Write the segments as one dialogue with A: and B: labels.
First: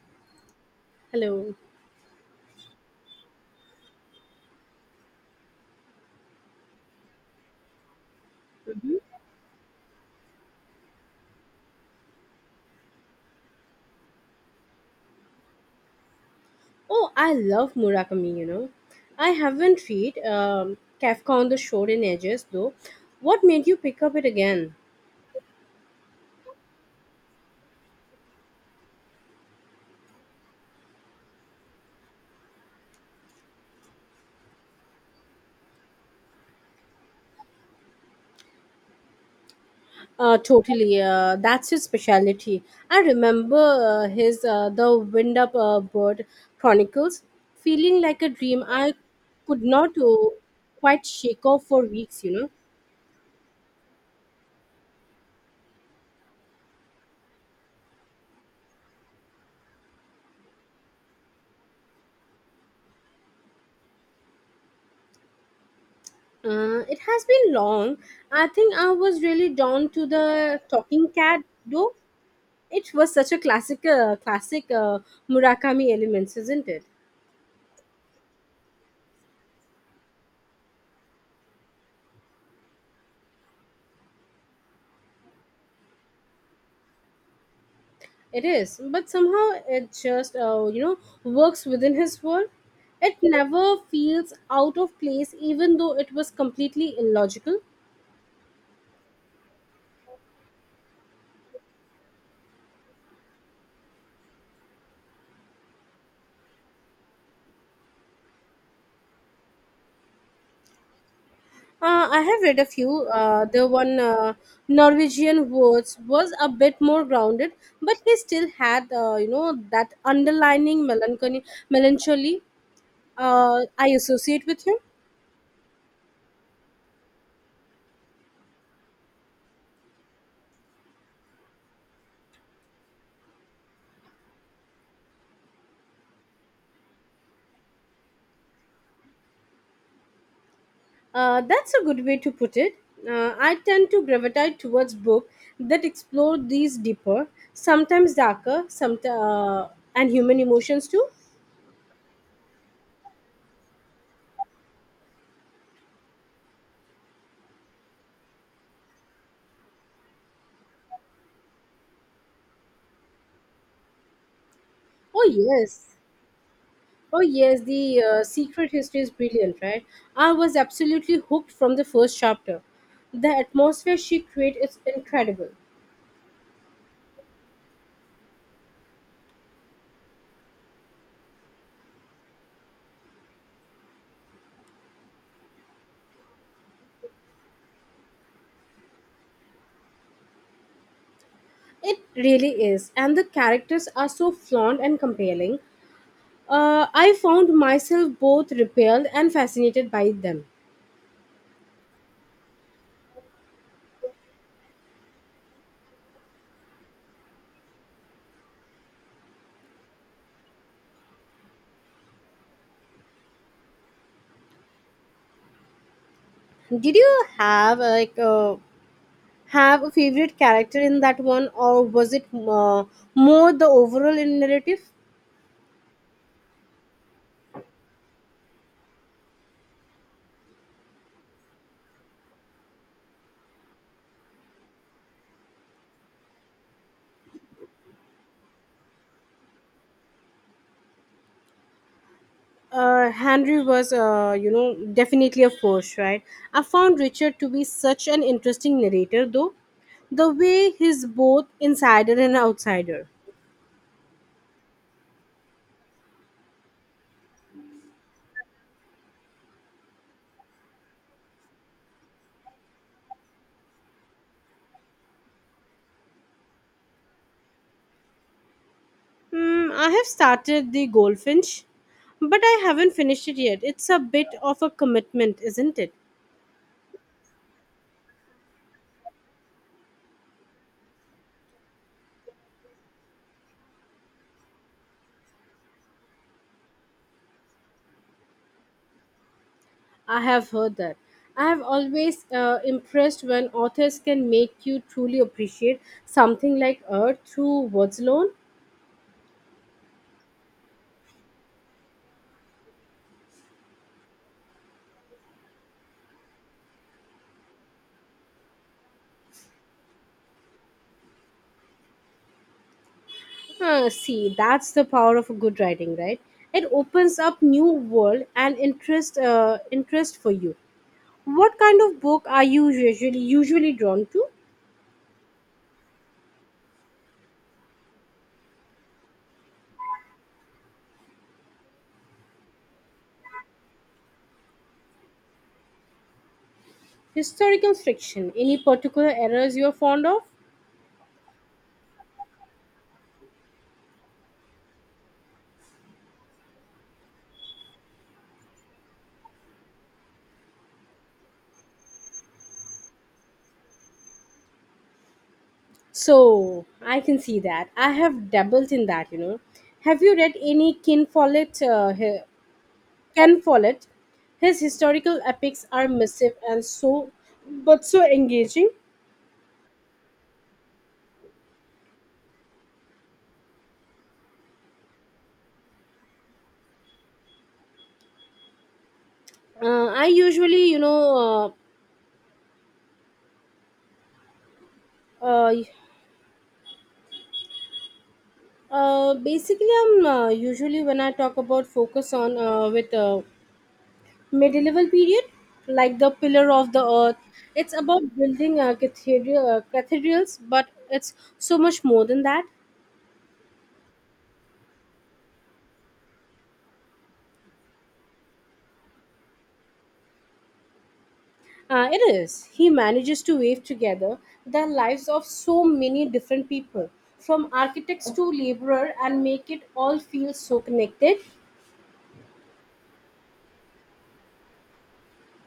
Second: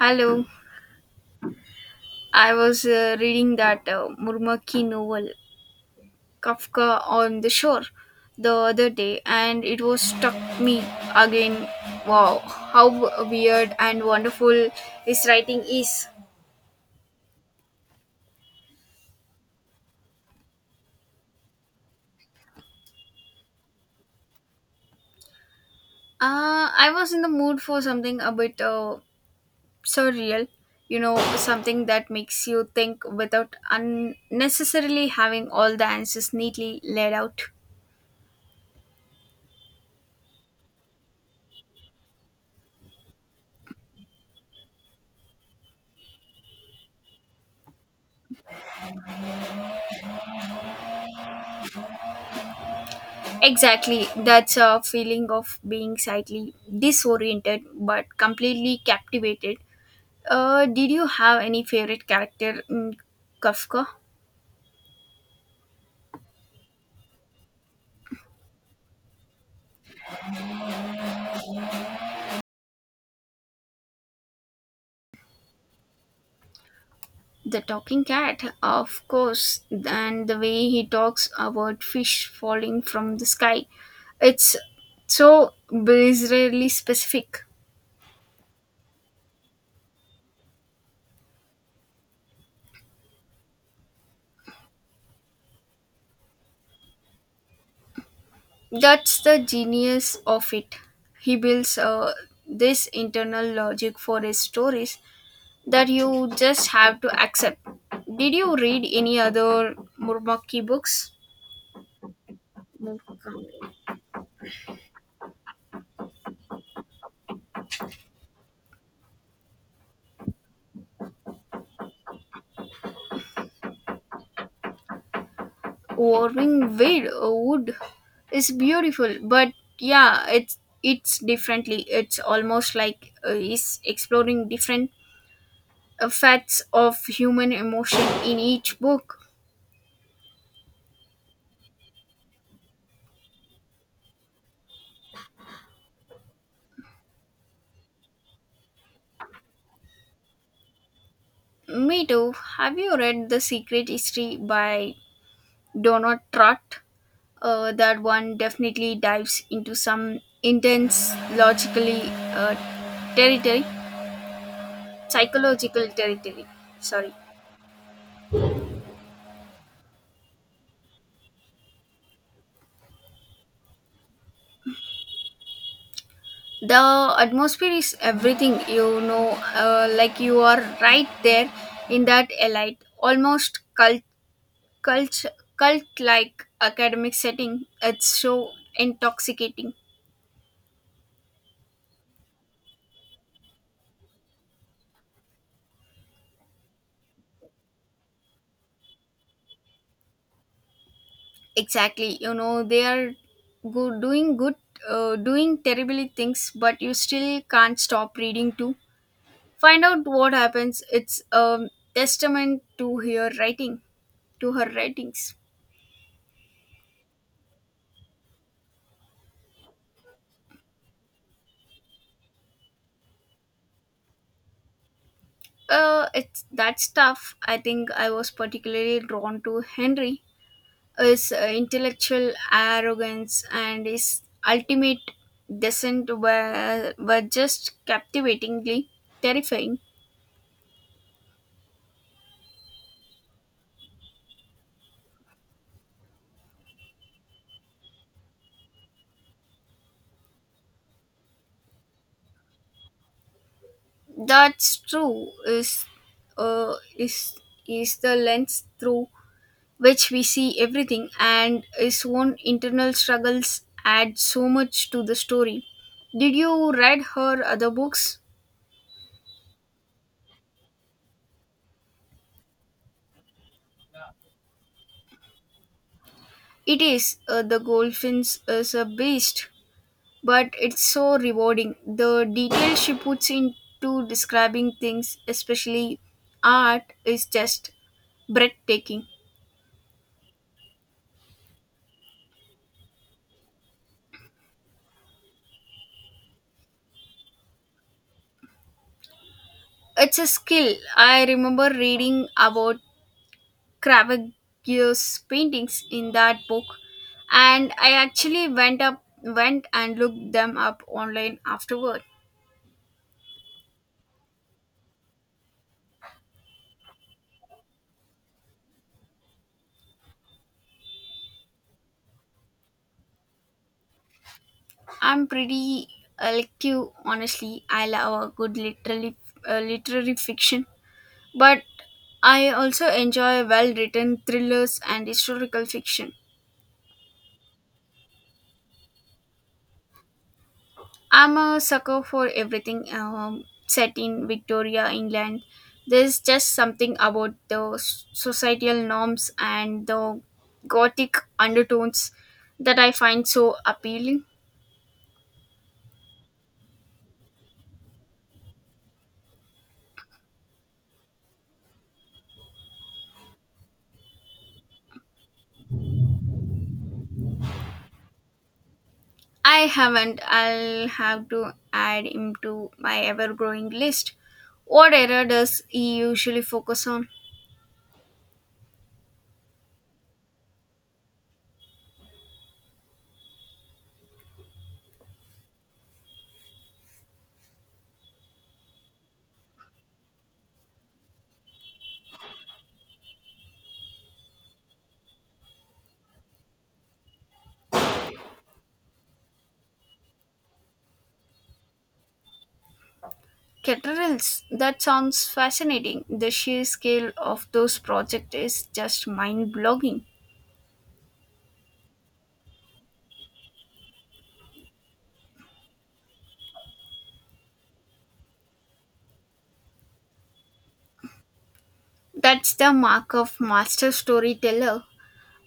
A: Hello.
B: Hello.
A: I was reading that Murmaki novel, Kafka on the Shore, the other day, and it was struck me again. Wow, how weird and wonderful his writing is.
B: Oh, I love Murakami, you know. I haven't read Kafka on the Shore in ages, though. What made you pick up it again?
A: I was in the mood for something a bit surreal, you know, something that makes you think without unnecessarily having all the answers neatly laid out.
B: Totally. That's his specialty. I remember his The Wind Up Bird Chronicles feeling like a dream I could not quite shake off for weeks, you know.
A: Exactly. That's a feeling of being slightly disoriented but completely captivated. Did you have any favorite character in Kafka?
B: It has been long. I think I was really drawn to the talking cat, though. It was such a classic Murakami elements, isn't it?
A: The talking cat, of course, and the way he talks about fish falling from the sky. It's so bizarrely specific.
B: It is, but somehow it just works within his world. It never feels out of place, even though it was completely illogical.
A: That's the genius of it. He builds this internal logic for his stories that you just have to accept. Did you read any other Murmaki books?
B: I have read a few. The one Norwegian words was a bit more grounded, but he still had that underlining melancholy I associate with him.
A: Warming Wade Wood is beautiful, but yeah, it's differently. It's almost like he's exploring different facets of human emotion in each book.
B: That's a good way to put it. I tend to gravitate towards books that explore these deeper, sometimes darker, some and human emotions too.
A: Me too. Have you read The Secret History by Donut Trust. That one definitely dives into some intense, logically uh, territory,
B: Oh
A: psychological
B: yes,
A: territory. Sorry.
B: oh, yes. The Secret History is brilliant, right? I was absolutely hooked from the first chapter. The atmosphere she creates is incredible.
A: The atmosphere is everything, you know, like you are right there in that elite, almost cult, cult, cult like academic setting. It's so intoxicating.
B: It really is, and the characters are so flawed and compelling. I found myself both repelled and fascinated by them.
A: Exactly. You know, they are doing good, doing terribly things, but you still can't stop reading to find out what happens. It's a testament to her writing, to her writings.
B: Did you have have a favorite character in that one, or was it more the overall in narrative?
A: It's that stuff. I think I was particularly drawn to Henry, his intellectual arrogance and his ultimate descent were just captivatingly terrifying.
B: Henry was, definitely a force, right? I found Richard to be such an interesting narrator, though. The way he's both insider and outsider.
A: That's true. Uh, is is the lens through which we see everything, and his own internal struggles add so much to the story. Did you read her other books?
B: Hmm, I have started the Goldfinch, but I haven't finished it yet. It's a bit of a commitment, isn't it?
A: It is the Goldfinch is a beast, but it's so rewarding. The detail she puts into describing things, especially art, is just breathtaking.
B: I have heard that. I have always impressed when authors can make you truly appreciate something like art through words alone.
A: It's a skill. I remember reading about Caravaggio's paintings in that book, and I actually went and looked them up online afterward.
B: Huh, see, that's the power of a good writing, right? It opens up new world and interest for you. What kind of book are you usually drawn to?
A: I'm pretty elective, honestly. I love a good literary fiction, but I also enjoy well written thrillers and historical fiction.
B: Historical fiction. Any particular eras you're fond of?
A: I'm a sucker for everything set in Victoria, England. There's just something about the societal norms and the gothic undertones that I find so appealing.
B: So I can see that. I have dabbled in that, you know. Have you read any Ken Follett. His historical epics are massive and so, but so engaging.
A: I haven't. I'll have to add him to my ever growing list. What era does he usually focus on?
B: I usually, you know, uh, uh, basically, I'm usually when I talk about focus on with medieval period, like the pillar of the earth. It's about building cathedrals, but it's so much more than that.
A: Cathedrals. That sounds fascinating. The sheer scale of those projects is just mind blogging.
B: It is. He manages to weave together the lives of so many different people, from architects to laborer, and make it all feel so connected.
A: That's the mark of master storyteller.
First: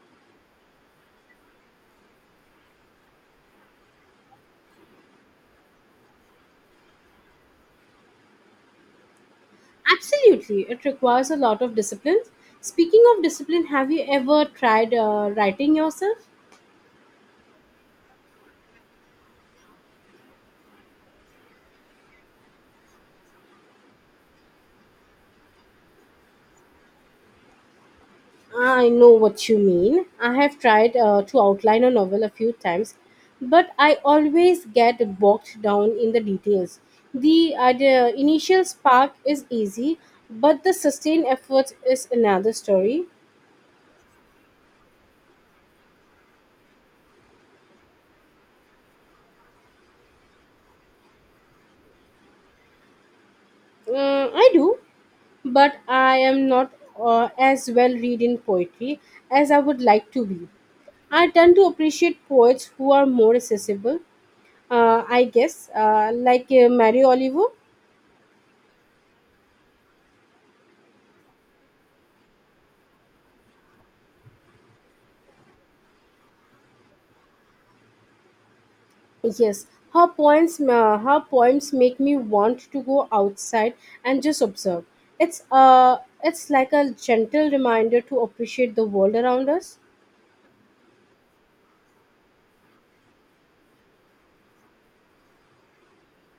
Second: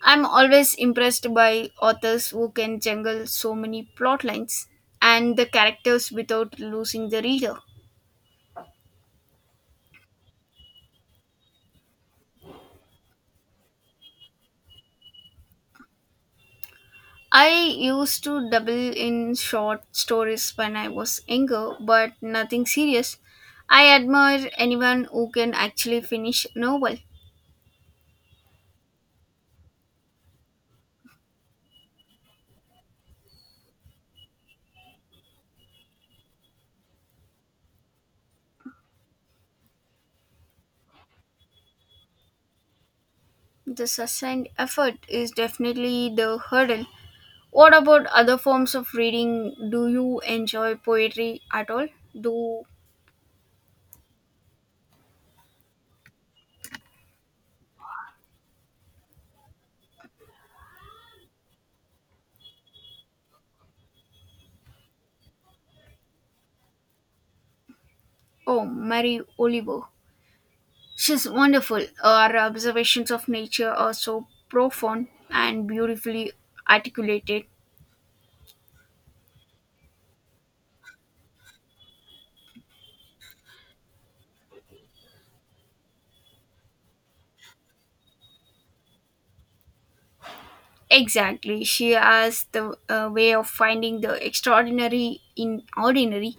A: I'm always impressed by authors who can juggle so many plot lines and the characters without losing the reader.
B: Absolutely, it requires a lot of discipline. Speaking of discipline, have you ever tried writing yourself?
A: I used to double in short stories when I was younger, but nothing serious. I admire anyone who can actually finish a novel.
B: I know what you mean. I have tried to outline a novel a few times, but I always get bogged down in the details. The initial spark is easy, but the sustained effort is another story.
A: The sustained effort is definitely the hurdle. What about other forms of reading? Do you enjoy poetry at all? Do
B: Mm, I do, but I am not as well read in poetry as I would like to be. I tend to appreciate poets who are more accessible, like Mary Oliver.
A: oh, Mary Oliver. She's wonderful. Her observations of nature are so profound and beautifully articulated.
B: Yes, her her poems make me want to go outside and just observe. It's like a gentle reminder to appreciate the world around us.
A: Exactly. She has the way of finding the extraordinary in ordinary.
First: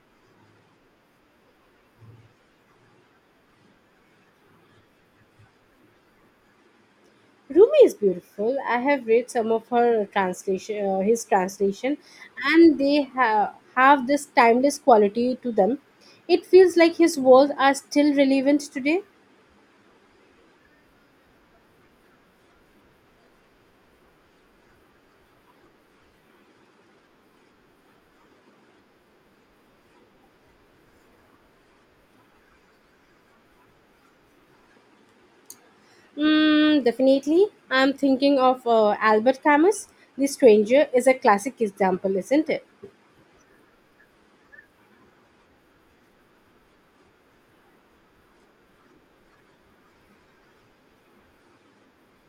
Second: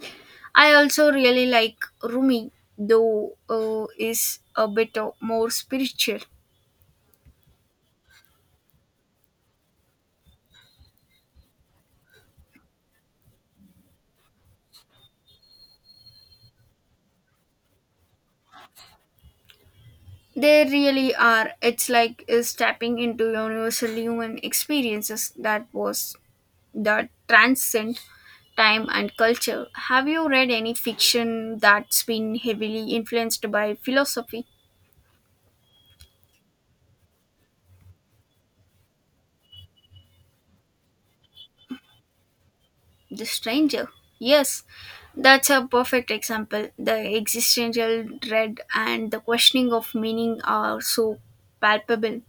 A: I also really like Rumi, though is a bit more spiritual.
B: Rumi is beautiful. I have read some of her translation, and they have this timeless quality to them. It feels like his words are still relevant today.
A: They really are. It's like is tapping into universal human experiences that transcend time and culture, have you read any fiction that's been heavily influenced by philosophy?
B: Mm, definitely. I'm thinking of Albert Camus. The Stranger is a classic example, isn't it?
A: The Stranger. Yes, that's a perfect example. The existential dread and the questioning of meaning are so palpable.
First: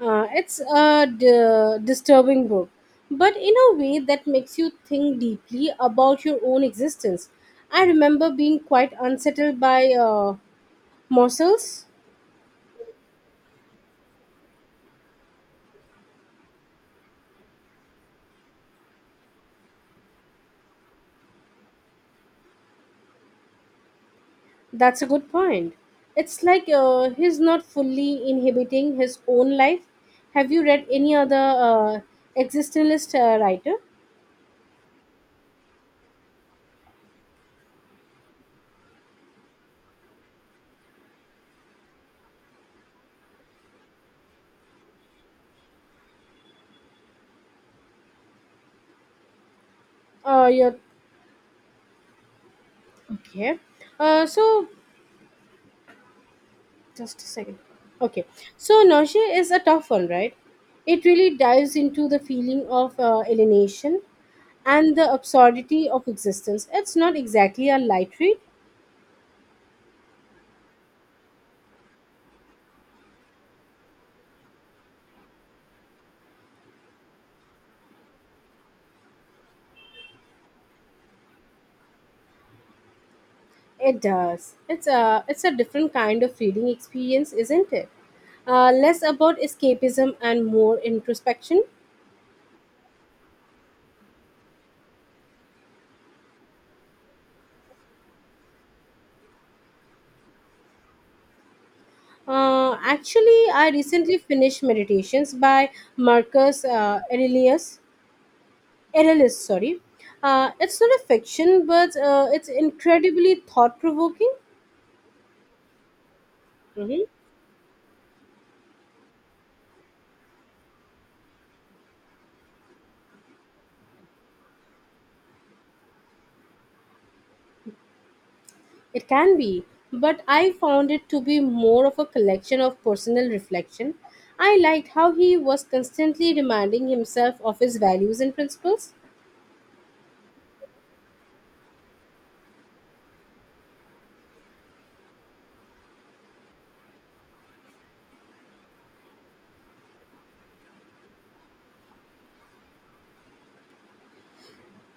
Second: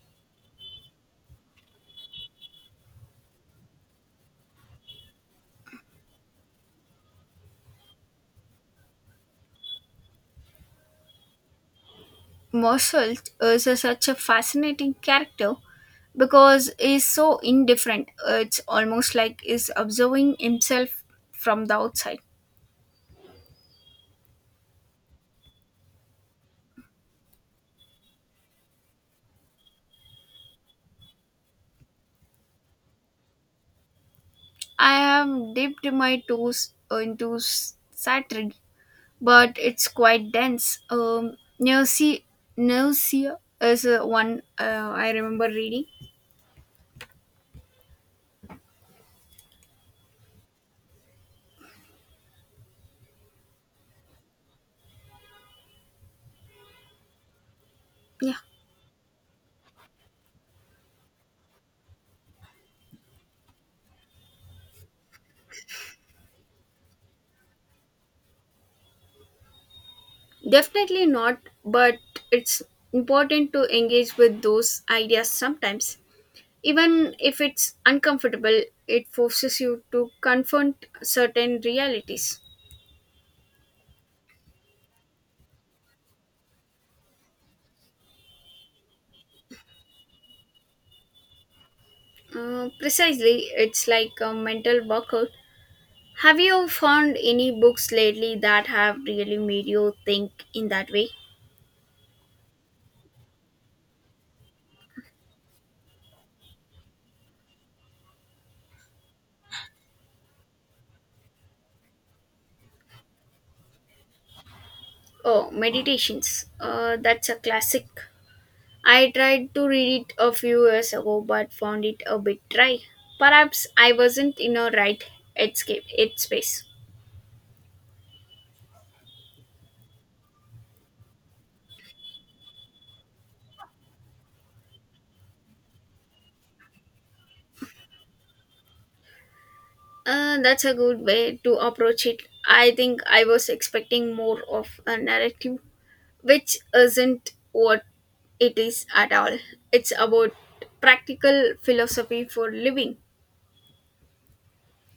B: It's a disturbing book, but in a way that makes you think deeply about your own existence. I remember being quite unsettled by Morsel's.
A: Mossult is such a fascinating character because he's so indifferent. It's almost like he's observing himself from the outside.
B: That's a good point. It's like he's not fully inhabiting his own life. Have you read any other existentialist writer?
A: I have dipped my toes into Saturday but it's quite dense. Nausea is one I remember reading.
B: You okay. Uh, so just a second, okay.
A: Yeah,
B: So nausea is a tough one, right? It really dives into the feeling of alienation and the absurdity of existence. It's not exactly a light read.
A: definitely not, but it's important to engage with those ideas sometimes. Even if it's uncomfortable, it forces you to confront certain realities.
B: It does. It's a different kind of reading experience, isn't it? Uh, less about escapism and more introspection.
A: Precisely, it's like a mental workout. Have you found any books lately that have really made you think in that way?
B: Uh, actually, I recently finished Meditations by Marcus Aurelius sorry. It's not a fiction, but it's incredibly thought provoking.
A: Oh, Meditations. Uh,
B: Hmm.
A: that's a classic. I tried to read it a few years ago but found it a bit dry. Perhaps I wasn't in a right headspace.
B: It can be, but I found it to be more of a collection of personal reflection. I liked how he was constantly reminding himself of his values and principles.
A: That's a good way to approach it. I think I was expecting more of a narrative, which isn't what it is at all. It's about practical philosophy for living.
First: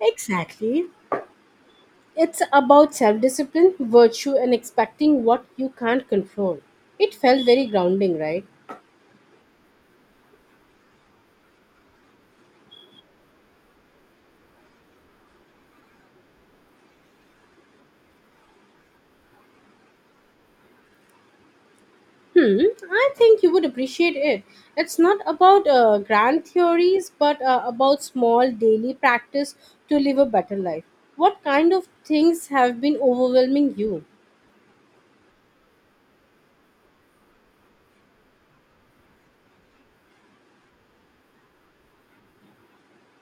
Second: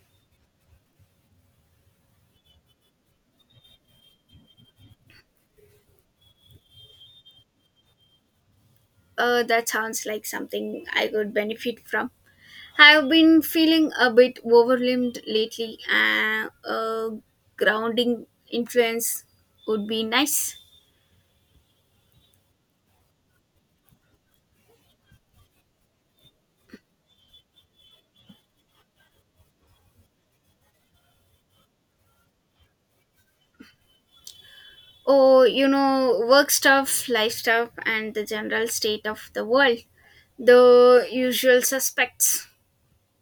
B: Exactly. It's about self discipline, virtue, and expecting what you can't control. It felt very grounding, right?
A: That sounds like something I could benefit from. I've been feeling a bit overwhelmed lately, and a grounding influence would be nice.
B: Hmm, I think you would appreciate it. It's not about grand theories, but about small daily practice to live a better life. What kind of things have been overwhelming you?
A: Oh, you know, work stuff, life stuff, and the general state of the world. The usual suspects.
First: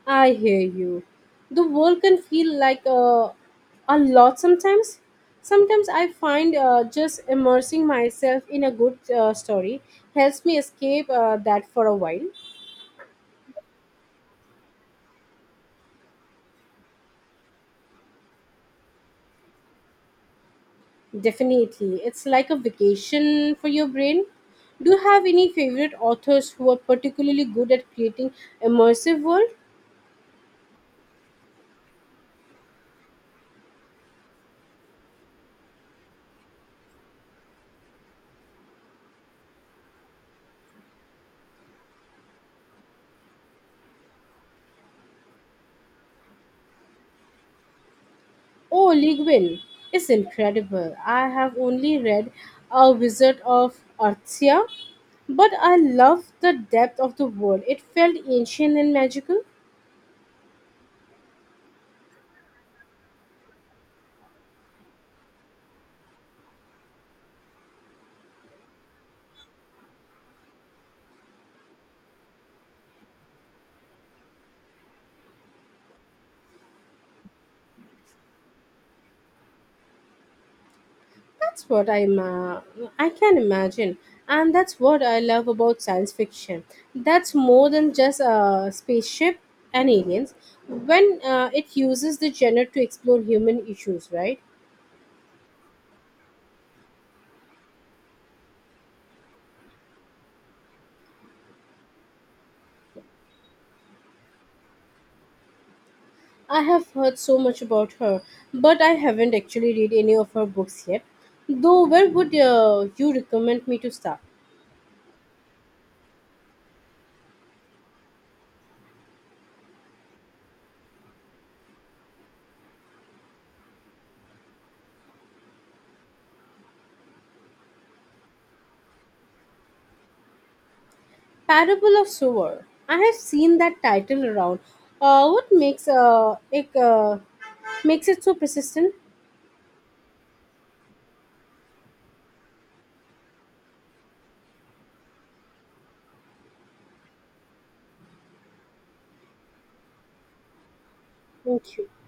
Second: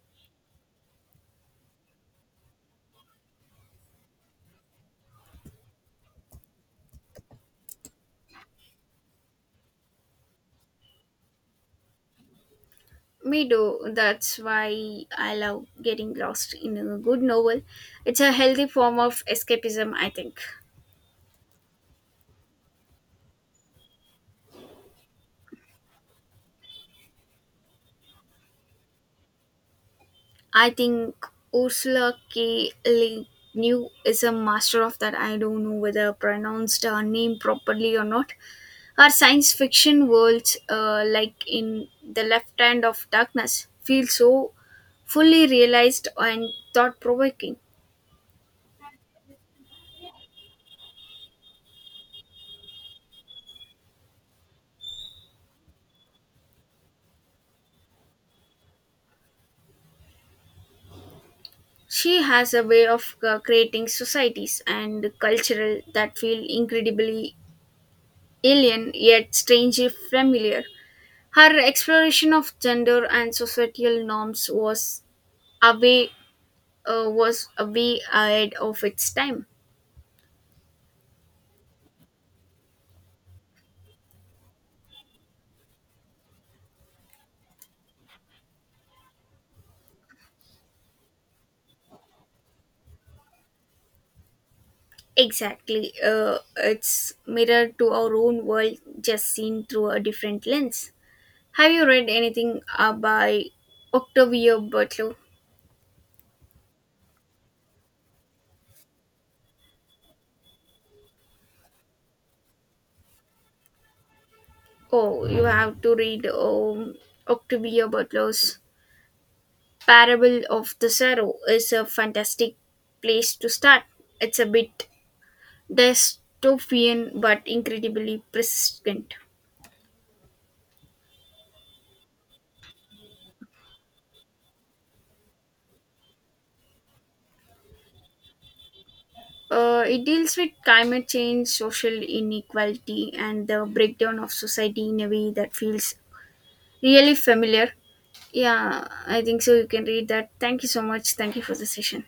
B: I hear you. The world can feel like a lot sometimes. Sometimes I find just immersing myself in a good story helps me escape that for a while.
A: Me do. That's why I love getting lost in a good novel. It's a healthy form of escapism, I think.
B: Definitely. It's like a vacation for your brain. Do you have any favorite authors who are particularly good at creating immersive world?
A: I think Ursula K. Le Guin is a master of that. I don't know whether I pronounced her name properly or not. Her science fiction worlds, like in The Left Hand of Darkness, feel so fully realized and thought provoking.
B: Oh, Lee Guin is incredible. I have only read A Wizard of Artzia, but I love the depth of the world. It felt ancient and magical.
A: She has a way of creating societies and cultural that feel incredibly alien yet strangely familiar. Her exploration of gender and societal norms was Away was way ahead of its time.
B: That's what I'm. I can imagine, and that's what I love about science fiction. That's more than just a spaceship and aliens. When it uses the genre to explore human issues, right?
A: Exactly. It's mirror to our own world, just seen through a different lens. Have you read anything by Octavia Butler?
B: I have heard so much about her, but I haven't actually read any of her books yet. Though, where would you recommend me to start?
A: Oh, you have to read Octavia Butler's Parable of the Sorrow. Is a fantastic place to start. It's a bit dystopian but incredibly persistent.
B: Parable of Sewer. I have seen that title around. What makes it makes it so persistent?
A: It deals with climate change, social inequality, and the breakdown of society in a way that feels really familiar. Yeah, I think so. You can read that. Thank you so much. Thank you for the
B: Thank you.
A: session.